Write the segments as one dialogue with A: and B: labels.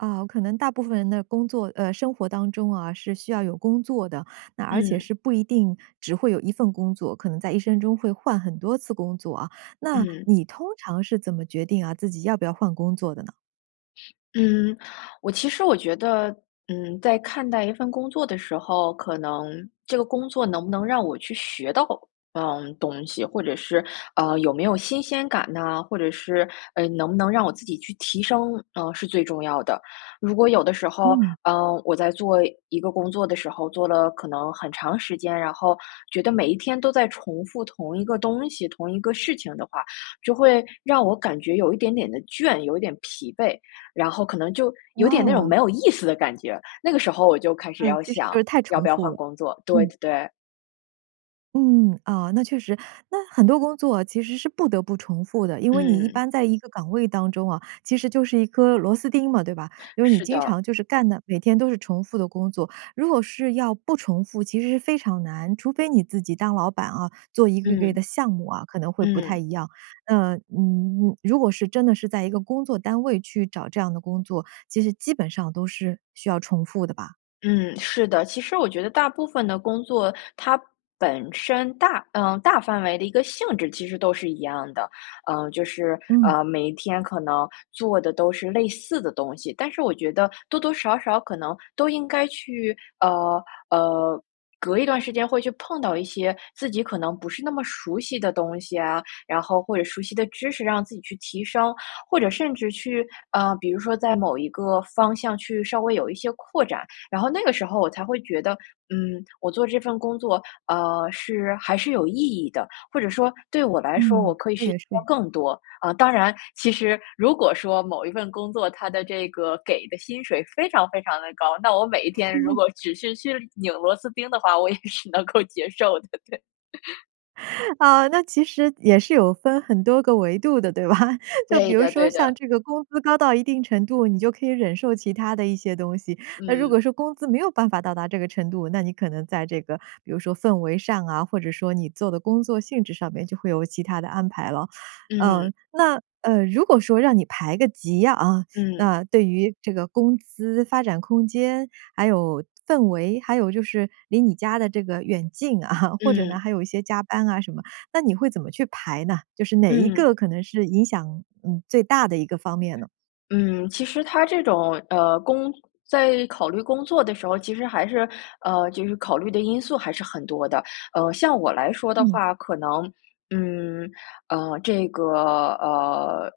A: 啊，可能大部分人的工作呃，生活当中啊，是需要有工作的，那而且
B: 嗯。
A: 是不一定只会有1份工作，可能在一生中会换很多次工作啊，那
B: 嗯。
A: 你通常是怎么决定啊，自己要不要换工作的呢？
B: 嗯，我其实我觉得，嗯，在看待一份工作的时候，可能这个工作能不能让我去学到，嗯，东西，或者是，呃，有没有新鲜感呐，或者是，呃，能不能让我自己去提升，呃，是最重要的。如果有的时候，
A: 嗯。
B: 呃，我在做一个工作的时候，做了可能很长时间，然后觉得每一天都在重复同一个东西，同一个事情的话，就会让我感觉有一点点的倦，有一点疲惫。然后可能就有点那种
A: 哦。
B: 没有意思的感觉，那个时候我就开始
A: 嗯，
B: 要
A: 其实
B: 想
A: 就是太
B: 要
A: 重
B: 不要
A: 复
B: 换
A: 了，
B: 工作，对
A: 嗯。
B: 对对。
A: 嗯，啊，那确实。那很多工作其实是不得不重复的，因为你一
B: 嗯。
A: 般在一个岗位当中哦，其实就是一颗螺丝钉嘛，对吧？因为你
B: 是
A: 经
B: 的。
A: 常就是干的，每天都是重复的工作，如果是要不重复，其实是非常难，除非你自己当老板哦，做一个个
B: 嗯。
A: 的项目啊，可能会不太
B: 嗯。
A: 一样。呃，嗯，如果是真的是在一个工作单位去找这样的工作，其实基本上都是需要重复的吧？
B: 嗯，是的，其实我觉得大部分的工作，它本身大呃，大范围的一个性质其实都是一样的。呃，就是，
A: 嗯。
B: 呃，每一天可能做的都是类似的东西，但是我觉得多多少少可能都应该去呃，呃，隔一段时间会去碰到一些自己可能不是那么熟悉的东西啊，然后或者熟悉的知识，让自己去提升。或者甚至去呃，比如说在某一个方向去稍微有一些扩展，然后那个时候我才会觉得，嗯，我做这份工作，呃，是还是有意义的，或者说对我来说我
A: 嗯，
B: 可以
A: 这
B: 学习
A: 也
B: 到
A: 是。
B: 更多。啊，当然其实如果说某一份工作，它的这个给的薪水非常非常地高，那我每一天如果 只是去拧螺丝钉的话，我也是能够接受的，对。
A: 呃，那其实也是有分很多个维度的对吧？就比
B: 对
A: 如
B: 的
A: 说
B: 对
A: 像
B: 的。
A: 这个工资高到一定程度，你就可以忍受其他的一些东西，那如
B: 嗯。
A: 果说工资没有办法到达这个程度，那你可能在这个，比如说氛围上啊，或者说你做的工作性质上面就会有其他的安排了。
B: 嗯。
A: 嗯，那，呃，如果说让你排个级啊，
B: 嗯。
A: 那对于这个工资发展空间，还有氛围，还有就是离你家的这个远近啊，或者呢，
B: 嗯。
A: 还有一些加班啊什么，那你会怎么去排呢？就是哪一
B: 嗯。
A: 个可能是影响，嗯，最大的一个方面呢？
B: 嗯，其实它这种，呃，工在考虑工作的时候，其实还是，呃，就是考虑的因素还是很多的。呃，像我来说的
A: 嗯。
B: 话，可能，嗯，呃，这个，呃，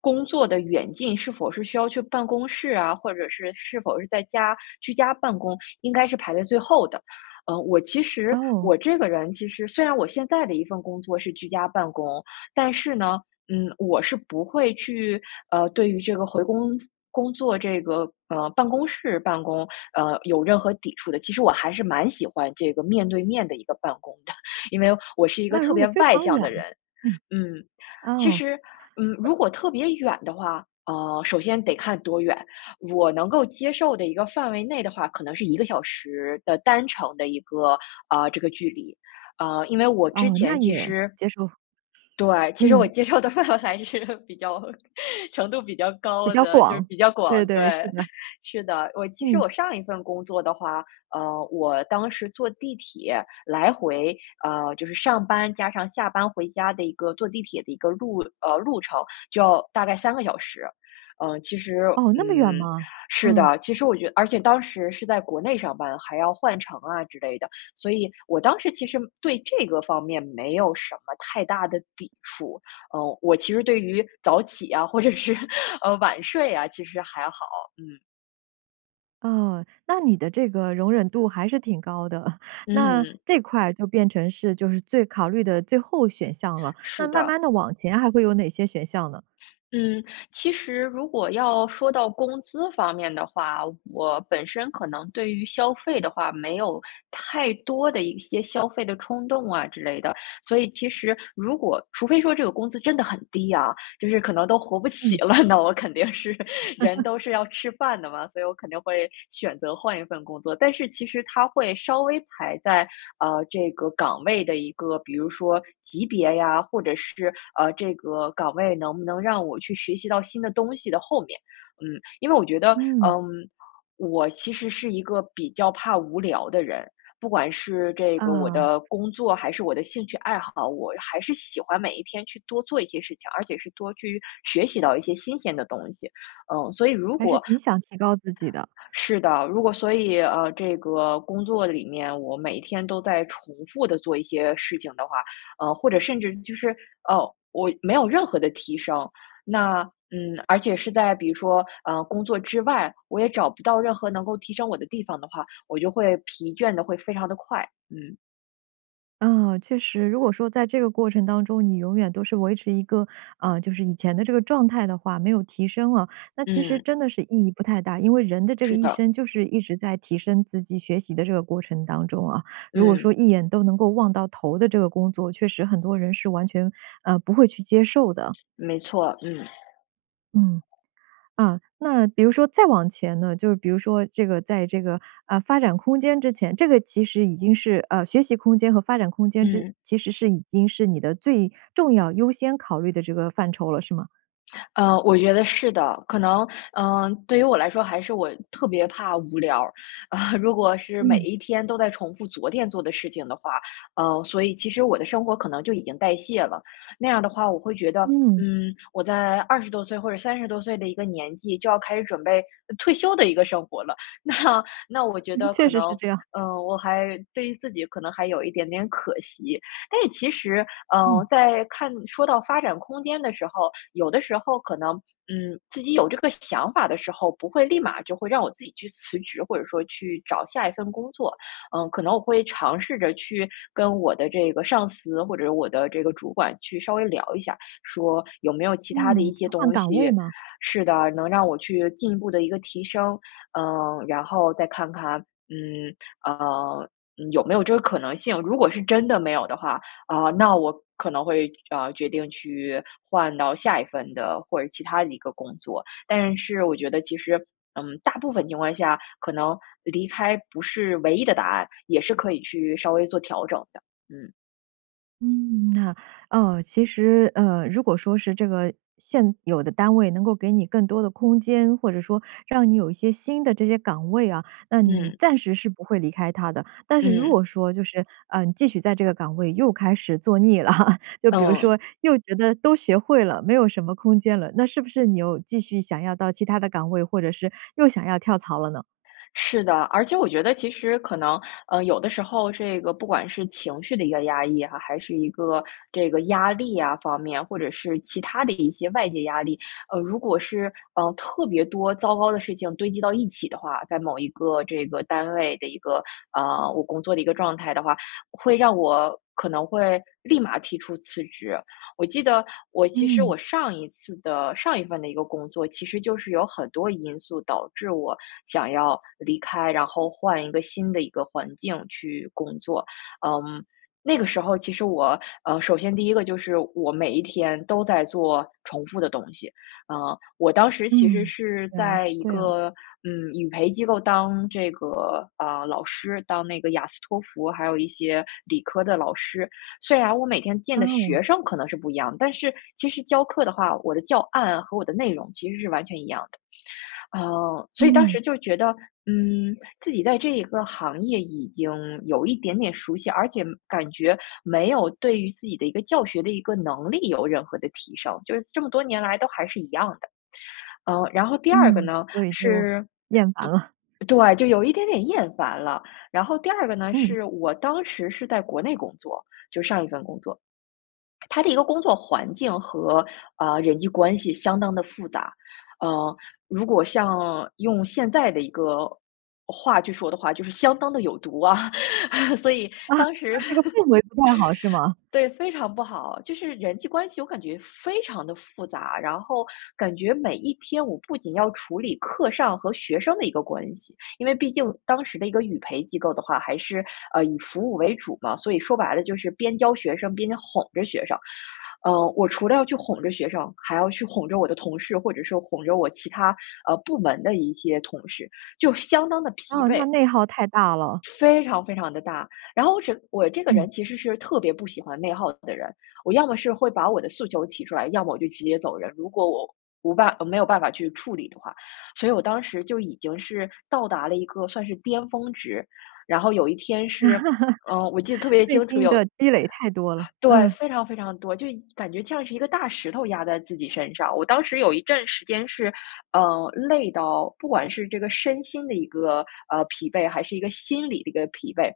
B: 工作的远近，是否是需要去办公室啊，或者是，是否是在家居家办公，应该是排在最后的。呃，我其实我
A: 哦。
B: 这个人其实，虽然我现在的一份工作是居家办公，但是呢，嗯，我是不会去，呃，对于这个回公司工作这个，呃，办公室办公，呃，有任何抵触的。其实我还是蛮喜欢这个面对面的一个办公的，因为我是一个
A: 那
B: 特
A: 如果
B: 别
A: 非
B: 外
A: 常
B: 向
A: 远
B: 的人。
A: 嗯。
B: 嗯，其
A: 哦。
B: 实，嗯，如果特别远的话，呃，首先得看多远，我能够接受的一个范围内的话，可能是1个小时的单程的一个，啊，这个距离。啊，因为我之
A: 哦，
B: 前
A: 那
B: 其
A: 也
B: 实
A: 接受。
B: 对，其实我
A: 嗯。
B: 接受的范围还是比较程度比较
A: 比
B: 高
A: 较
B: 的，就是
A: 广，
B: 比较广，
A: 对对，是
B: 对，
A: 的。
B: 是的。我其实
A: 嗯。
B: 我上一份工作的话，呃，我当时坐地铁来回，呃，就是上班，加上下班回家的一个坐地铁的一个路呃，路程，就要大概3个小时。呃，其实
A: 哦，那么远
B: 嗯，
A: 吗？
B: 是
A: 嗯。
B: 的，其实我觉而且当时是在国内上班，还要换乘啊之类的，所以我当时其实对这个方面没有什么太大的抵触，呃，我其实对于早起啊，或者是，呃，晚睡啊，其实还好，嗯。
A: 哦，那你的这个容忍度还是挺高的。那
B: 嗯。
A: 这块就变成是，就是最考虑的最后选项了，那
B: 是
A: 慢
B: 的。
A: 慢地往前还会有哪些选项呢？
B: 嗯，其实如果要说到工资方面的话，我本身可能对于消费的话，没有太多的一些消费的冲动啊之类的，所以其实如果除非说这个工资真的很低啊，就是可能都活不起
A: 嗯。
B: 了，那我肯定是人 都是要吃饭的嘛，所以我肯定会选择换一份工作。但是其实它会稍微排在，呃，这个岗位的一个，比如说级别呀，或者是，呃，这个岗位能不能让我去学习到新的东西的后面。嗯，因为我觉得，
A: 嗯。
B: 嗯，我其实是一个比较怕无聊的人，不管是这个我
A: 啊。
B: 的工作还是我的兴趣爱好，我还是喜欢每一天去多做一些事情，而且是多去学习到一些新鲜的东西。嗯，所以如
A: 还是
B: 果
A: 挺想提高自己的。
B: 是的，如果所以，呃，这个工作里面，我每天都在重复地做一些事情的话，呃，或者甚至就是，哦，我没有任何的提升。那，嗯，而且是在比如说，呃，工作之外，我也找不到任何能够提升我的地方的话，我就会疲倦得会非常地快，嗯。
A: 嗯，确实，如果说在这个过程当中，你永远都是维持一个，呃，就是以前的这个状态的话，没有提升了，那其实
B: 嗯。
A: 真的是意义不太大。因为人的这个
B: 是
A: 一
B: 的。
A: 生，就是一直在提升自己学习的这个过程当中啊，如果
B: 嗯。
A: 说一眼都能够望到头的这个工作，确实很多人是完全，呃，不会去接受的。
B: 没错，嗯。
A: 嗯，啊，那比如说再往前呢？就比如说这个在这个，呃，发展空间之前，这个其实已经是，呃，学习空间和发展空间之
B: 嗯。
A: 其实是已经是你的最重要优先考虑的这个范畴了，是吗？
B: 呃，我觉得是的，可能，嗯，对于我来说还是我特别怕无聊儿。啊，如果是每
A: 嗯。
B: 一天都在重复昨天做的事情的话，呃，所以其实我的生活可能就已经代谢了，那样的话我会觉得，
A: 嗯。
B: 嗯，我在20多岁或者30多岁的一个年纪就要开始准备，呃，退休的一个生活了，那那我觉
A: 嗯，
B: 得
A: 确
B: 可
A: 实是
B: 能，
A: 这样。
B: 嗯，我还对于自己可能还有一点点可惜。但是其实，呃，
A: 嗯。
B: 在看说到发展空间的时候，有的时候可能，嗯，自己有这个想法的时候，不会立马就会让我自己去辞职，或者说去找下一份工作。嗯，可能我会尝试着，去跟我的这个上司或者我的这个主管去稍微聊一下，说有没有其它的
A: 嗯，
B: 一
A: 去
B: 些
A: 换
B: 东
A: 岗位
B: 西
A: 吗？
B: 是的，能让我去进一步地一个提升。呃，然后再看看，嗯，呃，有没有这个可能性，如果是真的没有的话，呃，那我可能会，呃，决定去换到下一份的或者其它的一个工作。但是我觉得其实，嗯，大部分情况下，可能离开不是唯一的答案，也是可以去稍微做调整的，嗯。
A: 嗯，那，呃，其实，呃，如果说是这个，现有的单位能够给你更多的空间，或者说让你有一些新的这些岗位啊，那你
B: 嗯。
A: 暂时是不会离开它的。但是如
B: 嗯。
A: 果说就是，呃，你继续在这个岗位又开始做腻了，就比如
B: 嗯。
A: 说，又觉得都学会了，没有什么空间了，那是不是你又继续想要到其他的岗位，或者是又想要跳槽了呢？
B: 是的，而且我觉得其实可能，呃，有的时候这个不管是情绪的一个压抑啊，还是一个这个压力呀方面，或者是其它的一些外界压力。呃，如果是，呃，特别多糟糕的事情堆积到一起的话，在某一个这个单位的一个，呃，我工作的一个状态的话，会让我可能会立马提出辞职。我记得我其实
A: 嗯。
B: 我上一次的上一份的一个工作，其实就是有很多因素导致我想要离开，然后换一个新的一个环境去工作。嗯，那个时候其实我，呃，首先第一个就是我每一天都在做重复的东西，呃，我当时其实
A: 嗯，
B: 是
A: 原来是
B: 在一
A: 这样。
B: 个，嗯，语培机构当这个，啊，老师，当那个雅斯托福，还有一些理科的老师。虽然我每天见
A: 啊
B: 的
A: 哦。
B: 学生可能是不一样，但是其实教课的话，我的教案和我的内容其实是完全一样的。呃，所以当
A: 嗯。
B: 时就觉得，嗯，自己在这一个行业已经有一点点熟悉，而且感觉没有对于自己的一个教学的一个能力有任何的提升，就是这么多年来都还是一样的。呃，然后第二个
A: 嗯，
B: 呢，
A: 所以就
B: 是
A: 厌烦
B: 对
A: 了。
B: 对，就有一点点厌烦了。然后第二个呢，
A: 嗯。
B: 是我当时是在国内工作-就上一份工作。它的一个工作环境和，啊，人际关系相当地复杂，呃，如果像用现在的一个话去说的话，就是相当地有毒啊，所以，
A: 啊，
B: 当时
A: 这个氛围不太好是 吗？
B: 对，非常不好。就是人际关系我感觉非常地复杂，然后感觉每一天我不仅要处理课上和学生的一个关系-因为毕竟当时的一个语培机构的话，还是，呃，以服务为主嘛，所以说白了就是边教学生边哄着学生。呃，我除了要去哄着学生，还要去哄着我的同事，或者说哄着我其他，呃，部门的一些同事，就相当地疲
A: 哦，
B: 惫。
A: 那内耗太大了。
B: 非常非常地大。然后我整我这个
A: 嗯。
B: 人其实是特别不喜欢内耗的人，我要么是会把我的诉求提出来，要么我就直接走人，如果我无办呃，没有办法去处理的话。所以我当时就已经是到达了一个算是巅峰值，然后有一天是，呃，我记得特 别
A: 内
B: 清楚，
A: 心
B: 有
A: 的积累太多了，
B: 对，
A: 嗯。
B: 非常非常多，就一感觉像是一个大石头压在自己身上。我当时有一阵时间是，呃，累到不管是这个身心的一个，呃，疲惫，还是一个心理的一个疲惫，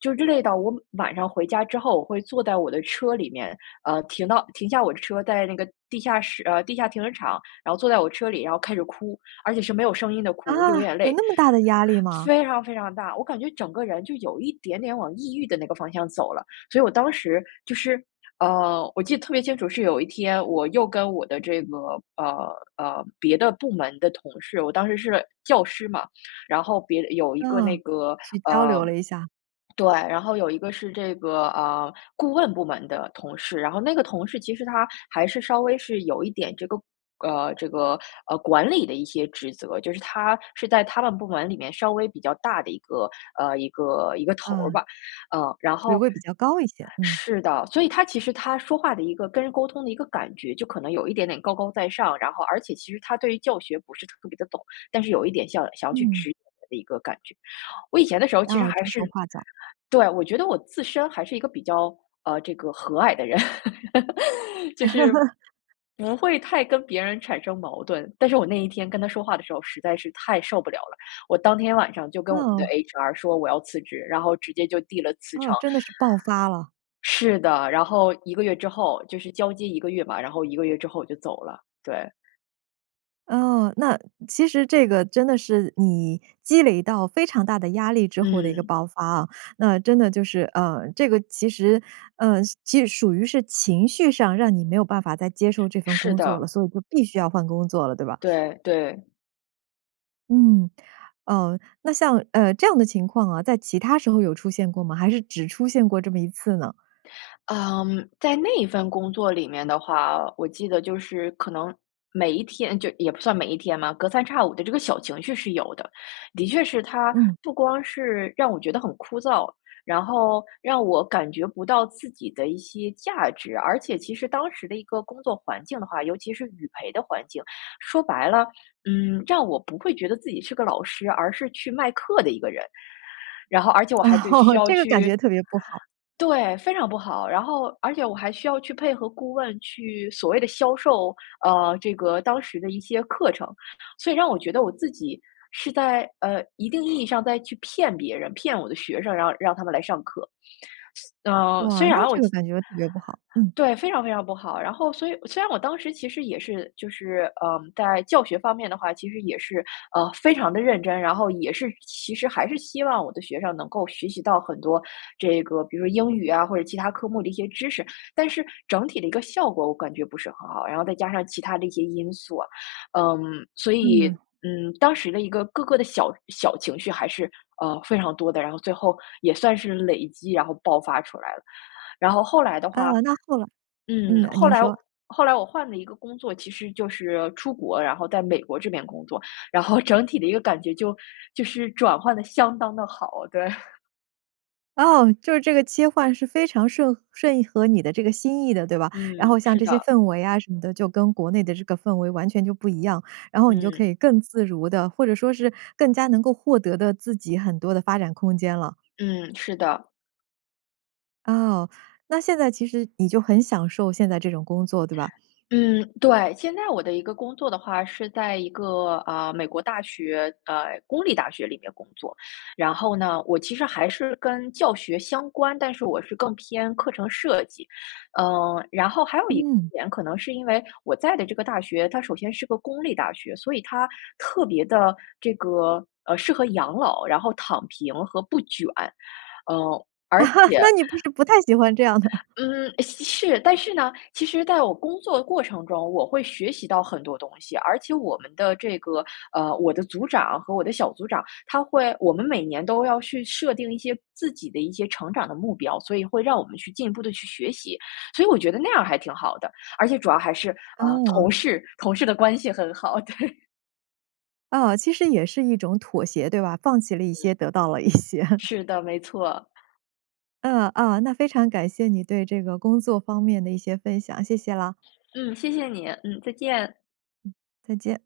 B: 就是累到我晚上回家之后，我会坐在我的车里面，呃，停到停下我的车，在那个地下室呃，地下停车场，然后坐在我车里，然后开始哭，而且是没有声音的
A: 啊，
B: 哭，流眼
A: 有
B: 泪。
A: 那么大的压力吗？
B: 非常非常大，我感觉整个人，就有一点点往抑郁的那个方向走了。所以我当时就是，呃，我记得特别清楚，是有一天我又跟我的这个，呃，呃，别的部门的同事，我当时是教师嘛，然后别的有一个那
A: 哦，
B: 个
A: 去交
B: 呃，
A: 流了一下。
B: 对，然后有一个是这个，呃，顾问部门的同事。然后那个同事其实他，还是稍微是有一点这个呃，这个，呃，管理的一些职责，就是他是在他们部门里面，稍微比较大的一个，呃，一个一个头儿
A: 嗯。
B: 吧，嗯。然
A: 职
B: 后
A: 位比较高一些，嗯。
B: 是的，所以他其实他说话的一个跟人沟通的一个感觉，就可能有一点点高高在上，然后而且其实他对于教学，不是特别地懂，但是有一点像想要去
A: 嗯。
B: 指引的一个感觉。我以前的时候其实
A: 哦，
B: 还
A: 指手
B: 是
A: 画脚。
B: 对，我觉得我自身还是一个比较，呃，这个和蔼的人，就是，不会太跟别人产生矛盾，但是我那一天跟他说话的时候，实在是太受不了了，我当天晚上就跟我们的
A: 哦。
B: HR 说我要辞职，然后直接就递了辞
A: 哦，
B: 呈。
A: 真的是爆发了。
B: 是的，然后1个月之后，就是交接1个月吧，然后1个月之后我就走了，对。
A: 哦，那其实这个真的是，你积累到非常大的压力之后的一个
B: 嗯。
A: 爆发啊，那真的就是，呃，这个其实，呃，其实属于是情绪上，让你没有办法再接受这份
B: 是
A: 工作了，
B: 的。
A: 所以就必须要换工作了，对吧？
B: 对，对。
A: 嗯，呃，那像呃，这样的情况啊，在其他时候有出现过吗？还是只出现过这么一次呢？
B: 嗯，在那份工作里面的话，我记得就是可能每一天就也不算每一天嘛，隔三差五的这个小情绪是有的。的确是它
A: 嗯。
B: 不光是让我觉得很枯燥，然后让我感觉不到自己的一些价值。而且其实当时的一个工作环境的话，尤其是语培的环境，说白了，嗯，让我不会觉得自己是个老师，而是去卖课的一个人。然后而且我还得需 要
A: 这个感
B: 去
A: 觉特别不好。
B: 对，非常不好。然后而且我还需要去配合顾问去所谓的销售，呃，这个当时的一些课程。所以让我觉得我自己是在，呃，一定意义上在去骗别人，骗我的学生，然后让他们来上课。呃，虽
A: 哇，那
B: 然我
A: 这个
B: 其
A: 感觉特别不好，嗯。
B: 对，非常非常不好。然后所以虽然我当时其实也是就是，呃，在教学方面的话，其实也是，呃，非常地认真，然后也是其实还是希望我的学生，能够学习到很多这个比如说英语啊，或者其它科目的一些知识。但是整体的一个效果我感觉不是很好，然后再加上其他的一些因素啊，嗯，所以，
A: 嗯。
B: 嗯，当时的一个各个的小小情绪还是，呃，非常多的。然后最后也算是累积，然后爆发出来了。然后后来的
A: 啊，
B: 话，
A: 那后来嗯，
B: 嗯，
A: 呃，
B: 后
A: 您
B: 来
A: 说。
B: 后来我换了一个工作，其实就是出国，然后在美国这边工作，然后整体的一个感觉就就是转换得相当的好，对。
A: 哦，就是这个切换是非常顺顺合你的这个心意的对吧？然后
B: 嗯，
A: 像
B: 是
A: 这些
B: 的。
A: 氛围啊什么的，就跟国内的这个氛围完全就不一样，然后你就可
B: 嗯。
A: 以更自如地，或者说是更加能够获得的自己很多的发展空间了。
B: 嗯，是的。
A: 哦，那现在其实你就很享受现在这种工作，对吧？
B: 嗯，对，现在我的一个工作的话是在一个，啊，美国大学，呃，公立大学里面工作。然后呢，我其实还是跟教学相关，但是我是更偏课程设计，嗯，然后还有一
A: 嗯。
B: 点可能是因为我在的这个大学，它首先是个公立大学，所以它特别地，这个，呃，适合养老，然后躺平和不卷，呃，而 且
A: 那你不是不太喜欢这样的？
B: 嗯，吸是，但是呢，其实在我工作过程中，我会学习到很多东西。而且我们的这个，呃，我的组长和我的小组长，他会我们每年都要去设定一些自己的一些成长的目标，所以会让我们去进一步地去学习。所以我觉得那样儿还挺好的，而且主要还是，呃，
A: 哦。
B: 同事，同事的关系很好，对。
A: 啊，其实也是一种妥协，对吧？放弃了一
B: 嗯。
A: 些，得到了一些。
B: 是的，没错。
A: 嗯，嗯，那非常感谢你对这个工作方面的一些分享，谢谢啦。
B: 嗯，谢谢你，嗯，再见。
A: 再见。